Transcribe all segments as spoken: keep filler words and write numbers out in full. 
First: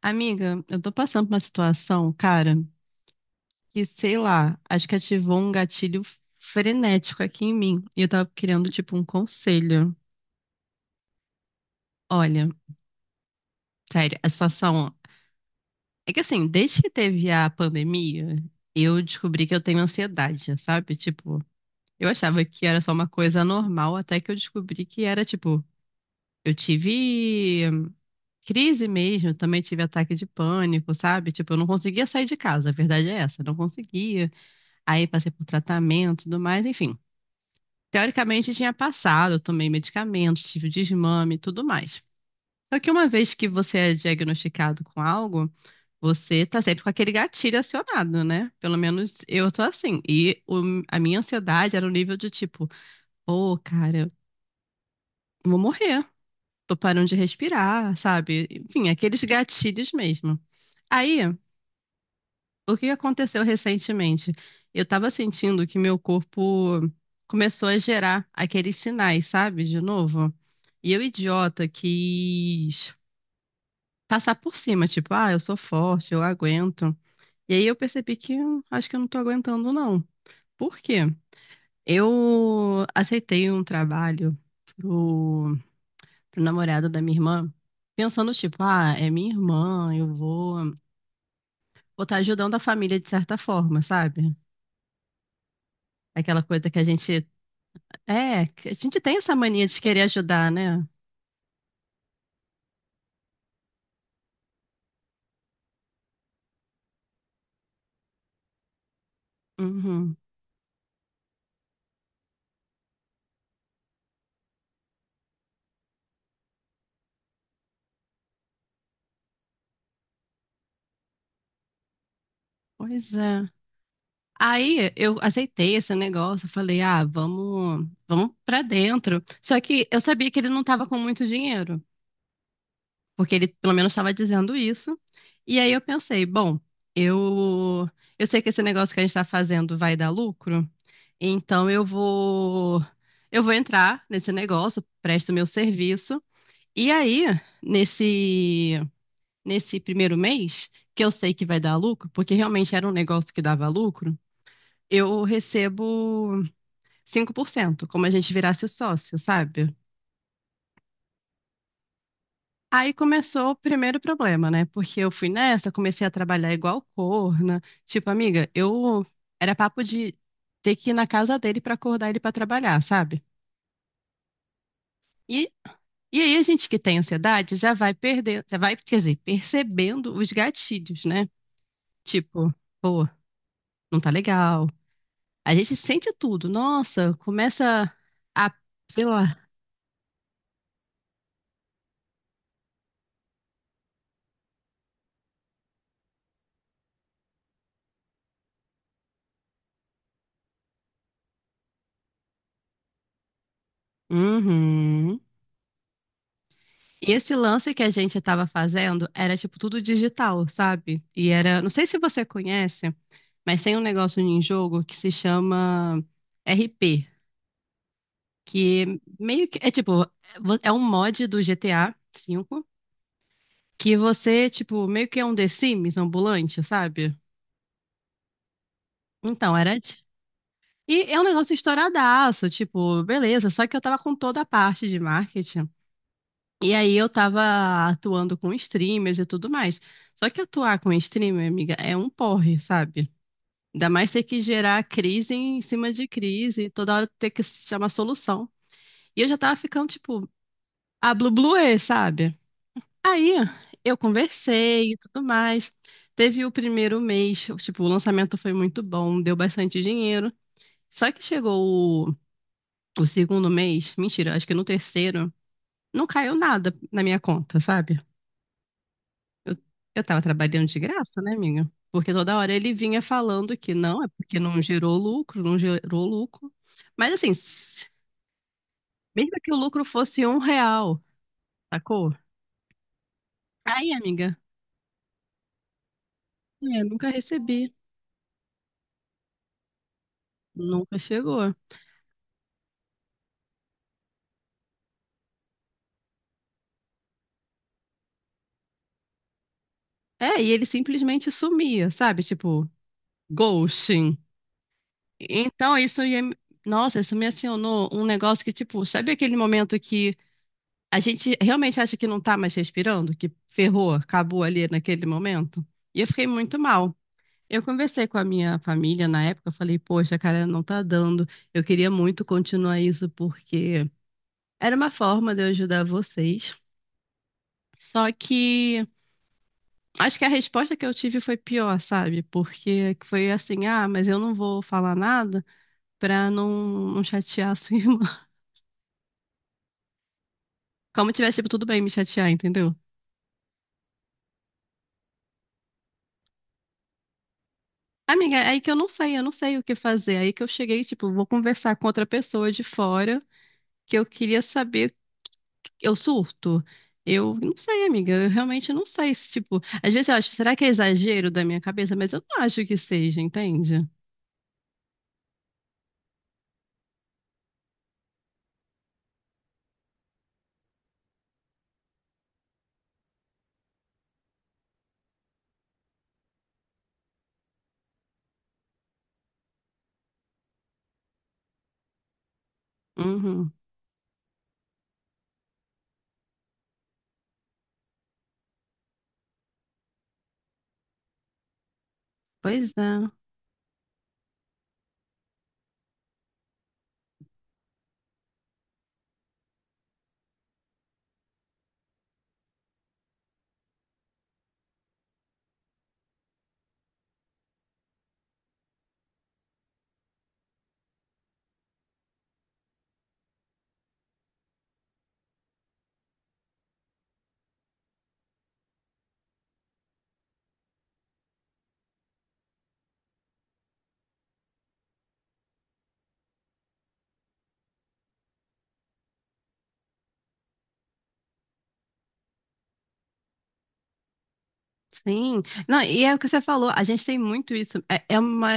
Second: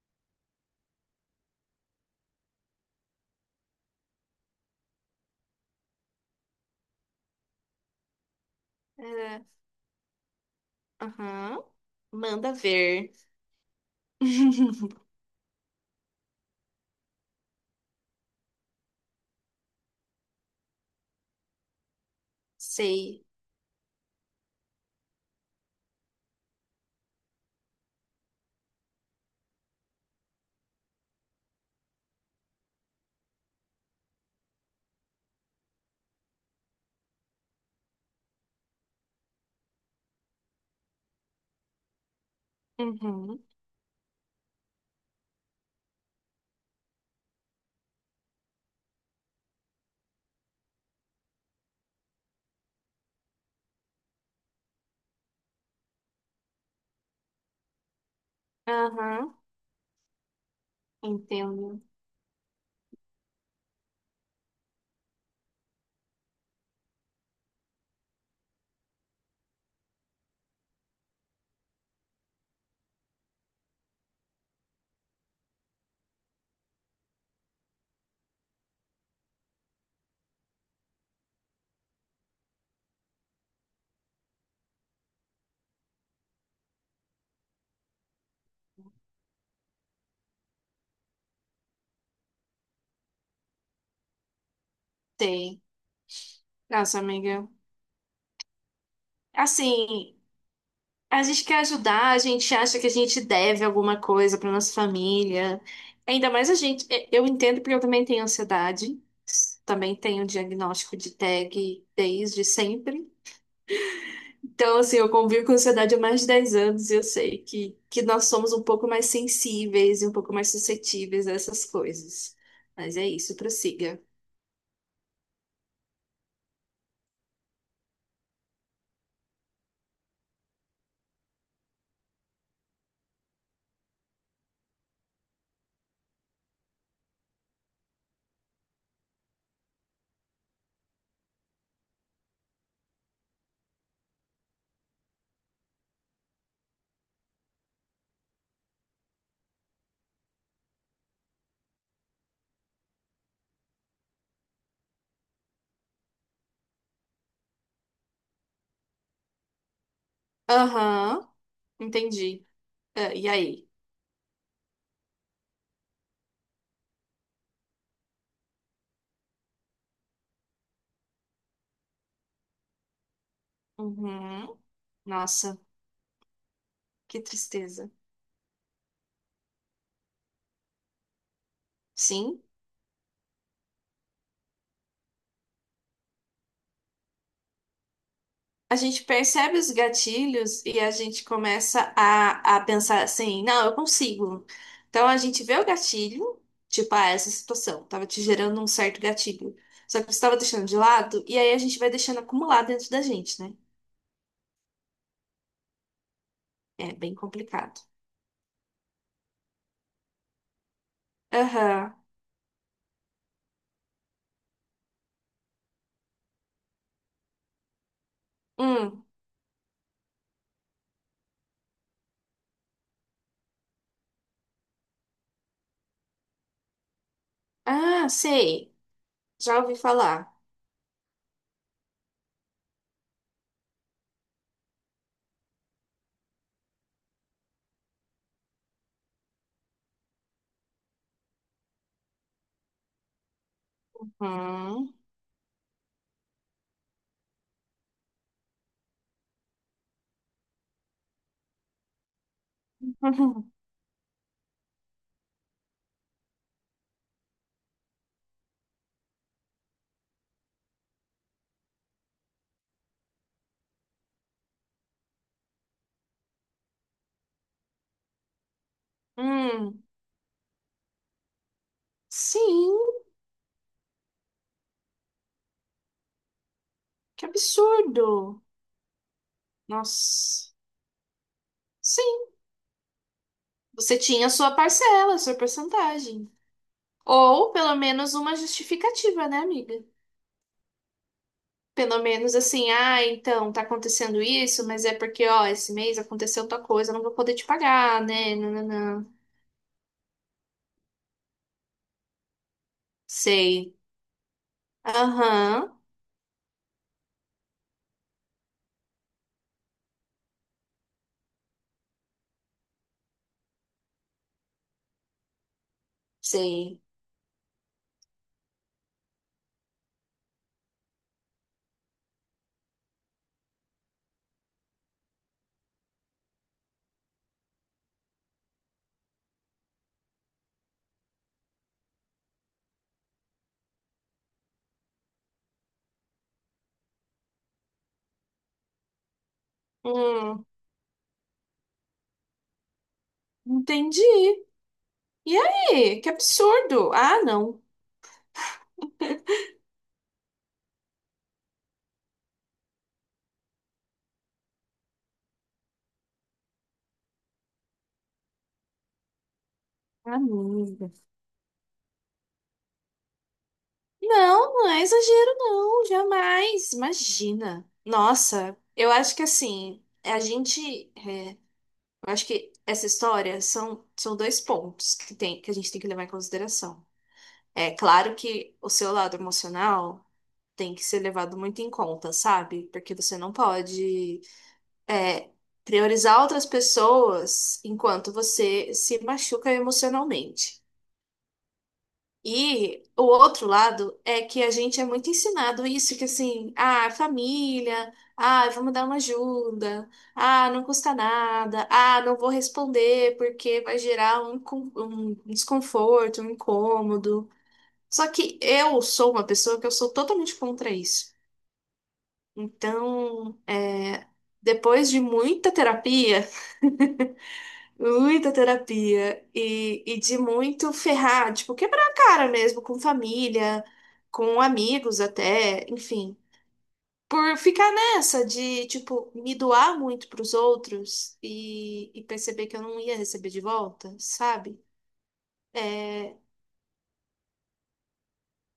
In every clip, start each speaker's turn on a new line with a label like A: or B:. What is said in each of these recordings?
A: Amiga, eu tô passando por uma situação, cara, que sei lá, acho que ativou um gatilho frenético aqui em mim. E eu tava querendo, tipo, um
B: É.
A: conselho.
B: Aham.
A: Olha,
B: Manda ver.
A: sério, a situação. É que assim, desde que teve a pandemia, eu descobri que eu tenho ansiedade, sabe? Tipo, eu achava que era só uma
B: Sei.
A: coisa normal, até que eu descobri que era, tipo, eu tive crise mesmo, também tive ataque de pânico, sabe? Tipo, eu não conseguia sair de casa, a verdade é essa, eu não conseguia. Aí passei por tratamento e tudo mais, enfim. Teoricamente tinha passado, eu tomei medicamentos, tive o desmame e tudo mais. Só que uma vez
B: Uhum.
A: que você é diagnosticado com algo, você tá sempre com aquele gatilho acionado, né? Pelo menos eu tô assim. E o- a minha ansiedade era o nível de tipo, ô, cara, eu vou morrer. Tô parando de respirar, sabe? Enfim, aqueles
B: Aham.
A: gatilhos mesmo. Aí,
B: Entendo.
A: o que aconteceu recentemente? Eu estava sentindo que meu corpo começou a gerar aqueles sinais, sabe? De novo. E eu, idiota, quis passar por cima, tipo, ah, eu sou forte, eu aguento. E aí eu percebi que hum, acho que eu não tô aguentando, não. Por quê? Eu aceitei um trabalho pro, pro namorado da minha irmã, pensando, tipo, ah, é minha irmã, eu vou, vou estar ajudando a família de certa forma, sabe?
B: Sei.
A: Aquela coisa que a
B: Nossa,
A: gente
B: amiga.
A: é, que a gente tem essa mania de querer
B: Assim,
A: ajudar, né?
B: a gente quer ajudar, a gente acha que a gente deve alguma coisa para nossa família. Ainda mais a gente. eh, Eu entendo porque eu também tenho ansiedade. Também
A: Uhum.
B: tenho diagnóstico de T A G desde sempre. Então, assim, eu convivo com ansiedade há mais de dez anos e eu sei que, que nós somos um pouco mais sensíveis e um pouco mais suscetíveis a essas coisas. Mas é
A: Pois
B: isso,
A: é.
B: prossiga.
A: Aí eu aceitei esse negócio, eu falei, ah, vamos, vamos para dentro. Só que eu sabia que ele não estava com muito dinheiro, porque ele pelo menos estava dizendo isso. E aí eu pensei, bom, eu, eu sei que esse negócio que a gente está fazendo vai dar lucro, então eu vou, eu vou entrar nesse negócio, presto meu serviço. E aí, nesse nesse primeiro mês, que eu sei que vai dar lucro, porque realmente era um negócio que dava lucro, eu recebo cinco por cento, como a gente virasse o sócio, sabe?
B: Aham, entendi.
A: Aí
B: Ah, e
A: começou o
B: aí?
A: primeiro problema, né? Porque eu fui nessa, comecei a trabalhar igual corna. Tipo, amiga, eu era papo de ter que ir na casa dele pra acordar ele pra trabalhar, sabe?
B: Uhum.
A: E,
B: Nossa,
A: e aí a gente que tem
B: que
A: ansiedade já
B: tristeza.
A: vai perder, já vai, quer dizer, percebendo os gatilhos, né?
B: Sim?
A: Tipo, pô, não tá legal. A gente sente tudo. Nossa, começa a,
B: A
A: sei
B: gente
A: lá.
B: percebe os gatilhos e a gente começa a, a pensar assim, não, eu consigo. Então a gente vê o gatilho, tipo, ah, essa situação estava te gerando um certo gatilho. Só que você estava deixando de lado, e aí a gente vai deixando acumular dentro da gente, né?
A: Uhum.
B: É
A: E
B: bem
A: esse lance
B: complicado.
A: que a gente estava fazendo era tipo tudo digital, sabe? E era, não sei
B: Aham.
A: se você conhece, mas tem um negócio em jogo que se chama R P, que
B: Hum.
A: meio que é tipo, é um mod do G T A vê que você, tipo, meio que é um The Sims ambulante, sabe?
B: Ah, sei.
A: Então,
B: Já ouvi
A: era. de-
B: falar.
A: E é um negócio estouradaço, tipo, beleza, só que eu tava com toda a parte de marketing. E aí eu tava atuando com streamers e tudo mais. Só que atuar com streamer, amiga, é um porre, sabe? Ainda mais ter que gerar
B: Hum.
A: crise em cima de crise, toda hora ter que chamar solução. E eu já tava ficando, tipo, a blu blu é, sabe? Aí eu conversei e tudo mais. Teve o primeiro mês, tipo, o lançamento foi muito bom, deu bastante dinheiro. Só que chegou o, o segundo mês, mentira, acho que no terceiro, não caiu nada na minha conta, sabe? Eu,
B: Hum.
A: eu tava trabalhando de graça, né, amiga? Porque toda hora ele
B: Sim,
A: vinha falando que não, é porque não gerou lucro, não gerou lucro. Mas
B: que
A: assim, s-
B: absurdo.
A: mesmo que o lucro fosse um
B: Nossa.
A: real, sacou?
B: Sim,
A: Aí,
B: você tinha a
A: amiga,
B: sua parcela, a sua porcentagem.
A: é, nunca
B: Ou
A: recebi,
B: pelo menos uma justificativa, né, amiga?
A: nunca chegou.
B: Pelo menos assim, ah, então tá acontecendo isso, mas é porque, ó, esse mês aconteceu tal coisa, eu não vou poder te pagar, né? Não, não, não.
A: É, e ele simplesmente sumia, sabe? Tipo,
B: Sei.
A: ghosting.
B: Aham,
A: Então, isso ia. me- Nossa, isso me acionou um negócio que, tipo, sabe aquele momento que a gente realmente acha que não tá mais respirando, que ferrou, acabou ali naquele momento. E eu fiquei muito
B: sei.
A: mal. Eu conversei com a minha família na época, eu falei, poxa, cara, não tá dando. Eu queria muito continuar isso porque era uma forma de eu ajudar vocês. Só que acho que a resposta que eu tive foi pior, sabe? Porque foi assim, ah, mas eu não vou falar nada pra não, não chatear a sua irmã.
B: Hum,
A: Como tivesse, tipo, tudo bem me chatear, entendeu?
B: entendi. E aí? Que absurdo. Ah, não.
A: Amiga, é aí que eu não sei, eu não sei o que fazer. É aí que eu cheguei, tipo, vou conversar com outra pessoa de fora, que eu queria saber, eu surto. Eu não sei, amiga, eu realmente não sei se, tipo, às vezes eu acho, será que é
B: Amiga.
A: exagero da minha cabeça? Mas eu não acho que seja, entende?
B: Não, não é exagero, não, jamais. Imagina. Nossa, eu acho que assim, a gente. Eu acho que essa história são, são dois pontos que tem, que a gente tem que levar em consideração. É claro que o seu lado emocional tem que ser levado muito em conta, sabe? Porque você não
A: Uhum.
B: pode é, priorizar outras pessoas enquanto você se machuca emocionalmente.
A: Pois
B: E o
A: é.
B: outro lado é que a gente é muito ensinado isso, que assim, ah, família, ah, vamos dar uma ajuda, ah, não custa nada, ah, não vou responder porque vai gerar um, con- um desconforto, um incômodo. Só que eu sou uma pessoa que eu sou totalmente contra isso. Então, é, depois de muita terapia, muita terapia e, e de muito ferrar, tipo, quebrar a cara mesmo com família, com amigos até, enfim. Por ficar nessa de, tipo, me doar muito pros outros e, e perceber que eu não ia receber de volta, sabe?
A: Sim. Não, e é
B: É,
A: o que você falou, a gente tem muito isso. É, é uma,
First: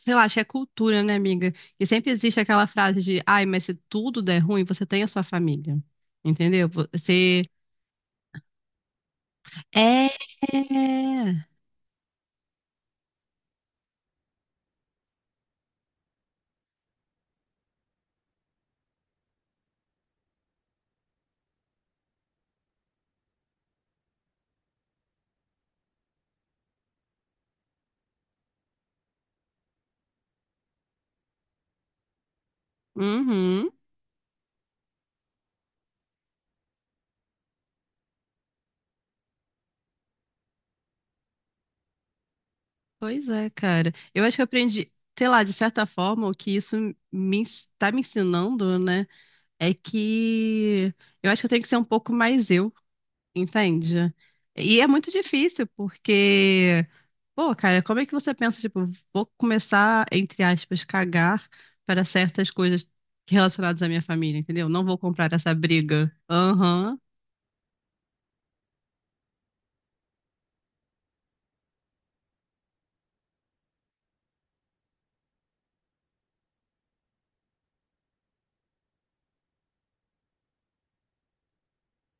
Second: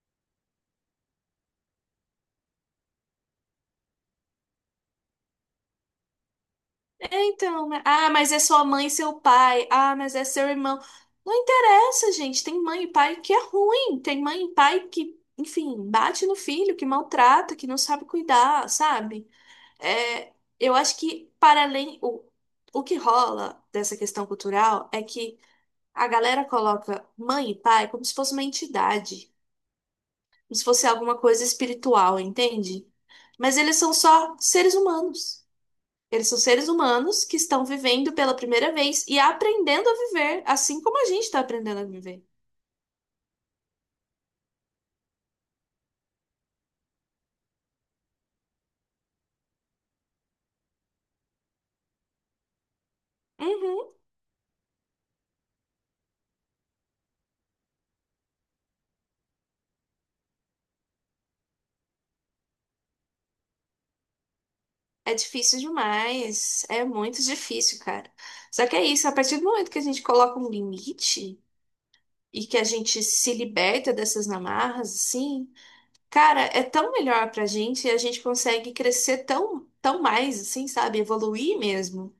A: sei lá, acho que é cultura, né, amiga? E sempre existe aquela frase de, ai, mas se tudo der ruim, você tem a sua família. Entendeu?
B: é
A: Você
B: então, né? Ah, mas é sua mãe e seu pai, ah, mas
A: é.
B: é seu irmão. Não interessa, gente, tem mãe e pai que é ruim, tem mãe e pai que, enfim, bate no filho, que maltrata, que não sabe cuidar, sabe? É, eu acho que para além o, o que rola dessa questão cultural é que a galera coloca mãe e pai como se fosse uma entidade, como se fosse alguma coisa espiritual, entende? Mas
A: Uhum.
B: eles são só seres humanos. Eles são seres humanos que estão vivendo pela primeira vez e aprendendo a viver, assim como a gente está aprendendo a viver.
A: Pois é, cara. Eu acho que eu aprendi, sei lá, de certa forma, o que isso me ens- tá me ensinando, né? É que eu acho que eu tenho que ser um pouco mais eu,
B: Uhum.
A: entende? E é muito difícil, porque, pô, cara, como é que você pensa, tipo, vou começar, entre aspas, cagar para certas coisas relacionadas à minha família, entendeu? Não vou
B: É
A: comprar essa
B: difícil
A: briga.
B: demais, é
A: Aham.
B: muito difícil, cara. Só que é isso, a partir do momento que a gente coloca um limite e que a gente se liberta dessas amarras, assim, cara, é tão melhor pra gente e a gente consegue crescer tão, tão mais, assim, sabe? Evoluir mesmo.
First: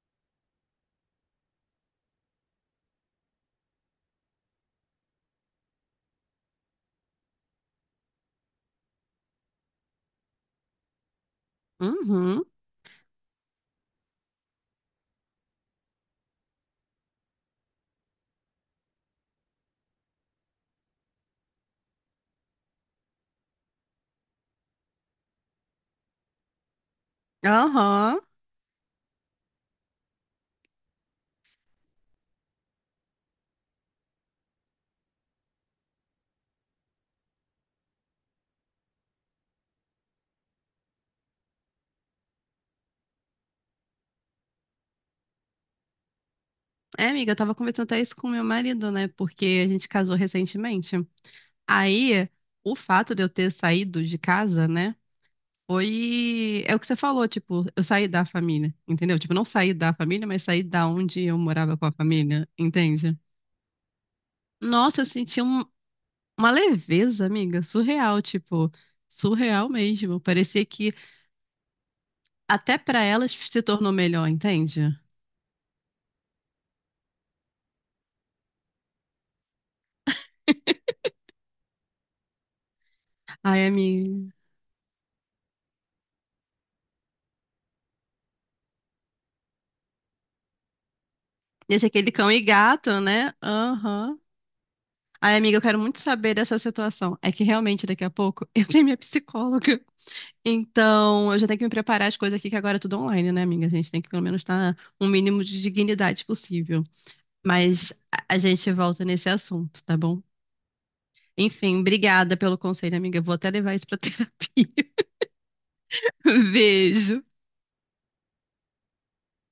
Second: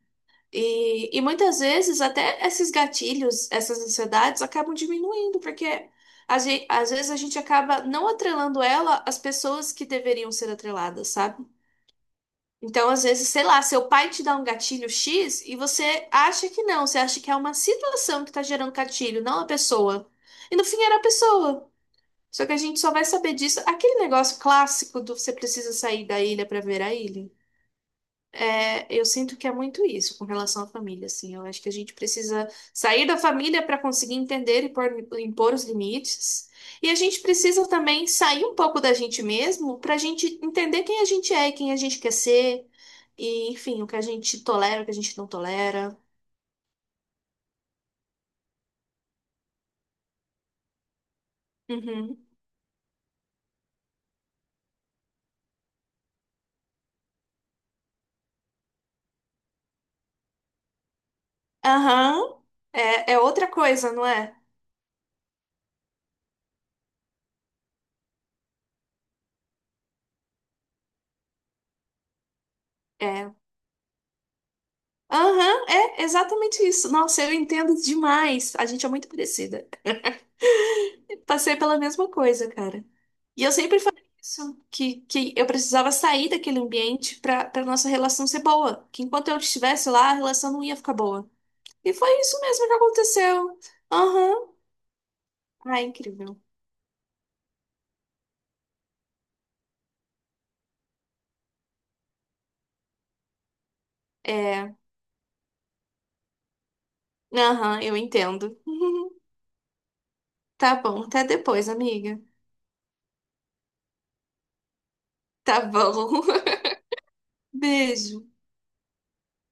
B: E, e muitas vezes até esses gatilhos, essas ansiedades acabam diminuindo, porque a gente, às vezes a gente acaba não atrelando ela às pessoas que deveriam ser atreladas, sabe?
A: Uhum.
B: Então, às vezes, sei lá, seu pai te dá um gatilho xis e você acha que não, você acha que é uma situação que tá gerando gatilho, não a pessoa. E no fim era a pessoa. Só que a gente só vai saber disso. Aquele negócio clássico do você precisa sair da ilha para ver a ilha.
A: Aham.
B: É, eu sinto que é muito isso com relação à família, assim. Eu acho que a gente precisa sair da família para conseguir entender e pôr- impor os limites. E a gente precisa também sair um pouco da gente mesmo para a gente entender quem a gente é, e quem a gente quer ser, e enfim, o que a gente tolera, o que a gente não tolera.
A: É, amiga, eu tava conversando até isso com meu marido, né? Porque a gente casou recentemente.
B: Uhum.
A: Aí, o fato de eu ter saído de casa, né? Foi. É o que você falou, tipo, eu saí da família, entendeu? Tipo, não saí da família, mas saí da onde eu morava com a
B: Aham.
A: família,
B: É,
A: entende?
B: é outra coisa, não é?
A: Nossa, eu senti um- uma leveza, amiga, surreal, tipo, surreal mesmo. Parecia que até pra elas
B: É.
A: se tornou melhor, entende?
B: Aham, é exatamente isso. Nossa, eu entendo demais. A gente é muito parecida. Passei pela mesma coisa, cara. E eu
A: Ai,
B: sempre falei
A: amiga.
B: isso, que, que eu precisava sair daquele ambiente pra para nossa relação ser boa. Que enquanto eu estivesse lá, a relação não ia ficar boa.
A: Esse é
B: E foi
A: aquele cão
B: isso
A: e
B: mesmo que
A: gato, né?
B: aconteceu.
A: Aham.
B: Aham.
A: Ai, amiga, eu quero
B: Ai,
A: muito saber
B: incrível.
A: dessa situação. É que realmente daqui a pouco eu tenho minha psicóloga. Então, eu já tenho que me preparar as coisas aqui, que agora é tudo online, né, amiga? A gente tem que pelo menos
B: É,
A: estar um mínimo de dignidade possível.
B: aham,
A: Mas
B: eu
A: a a
B: entendo.
A: gente volta nesse assunto, tá bom?
B: Tá bom, até depois,
A: Enfim,
B: amiga.
A: obrigada pelo conselho, amiga. Eu vou até levar isso pra terapia.
B: Tá bom.
A: Beijo.
B: Beijo.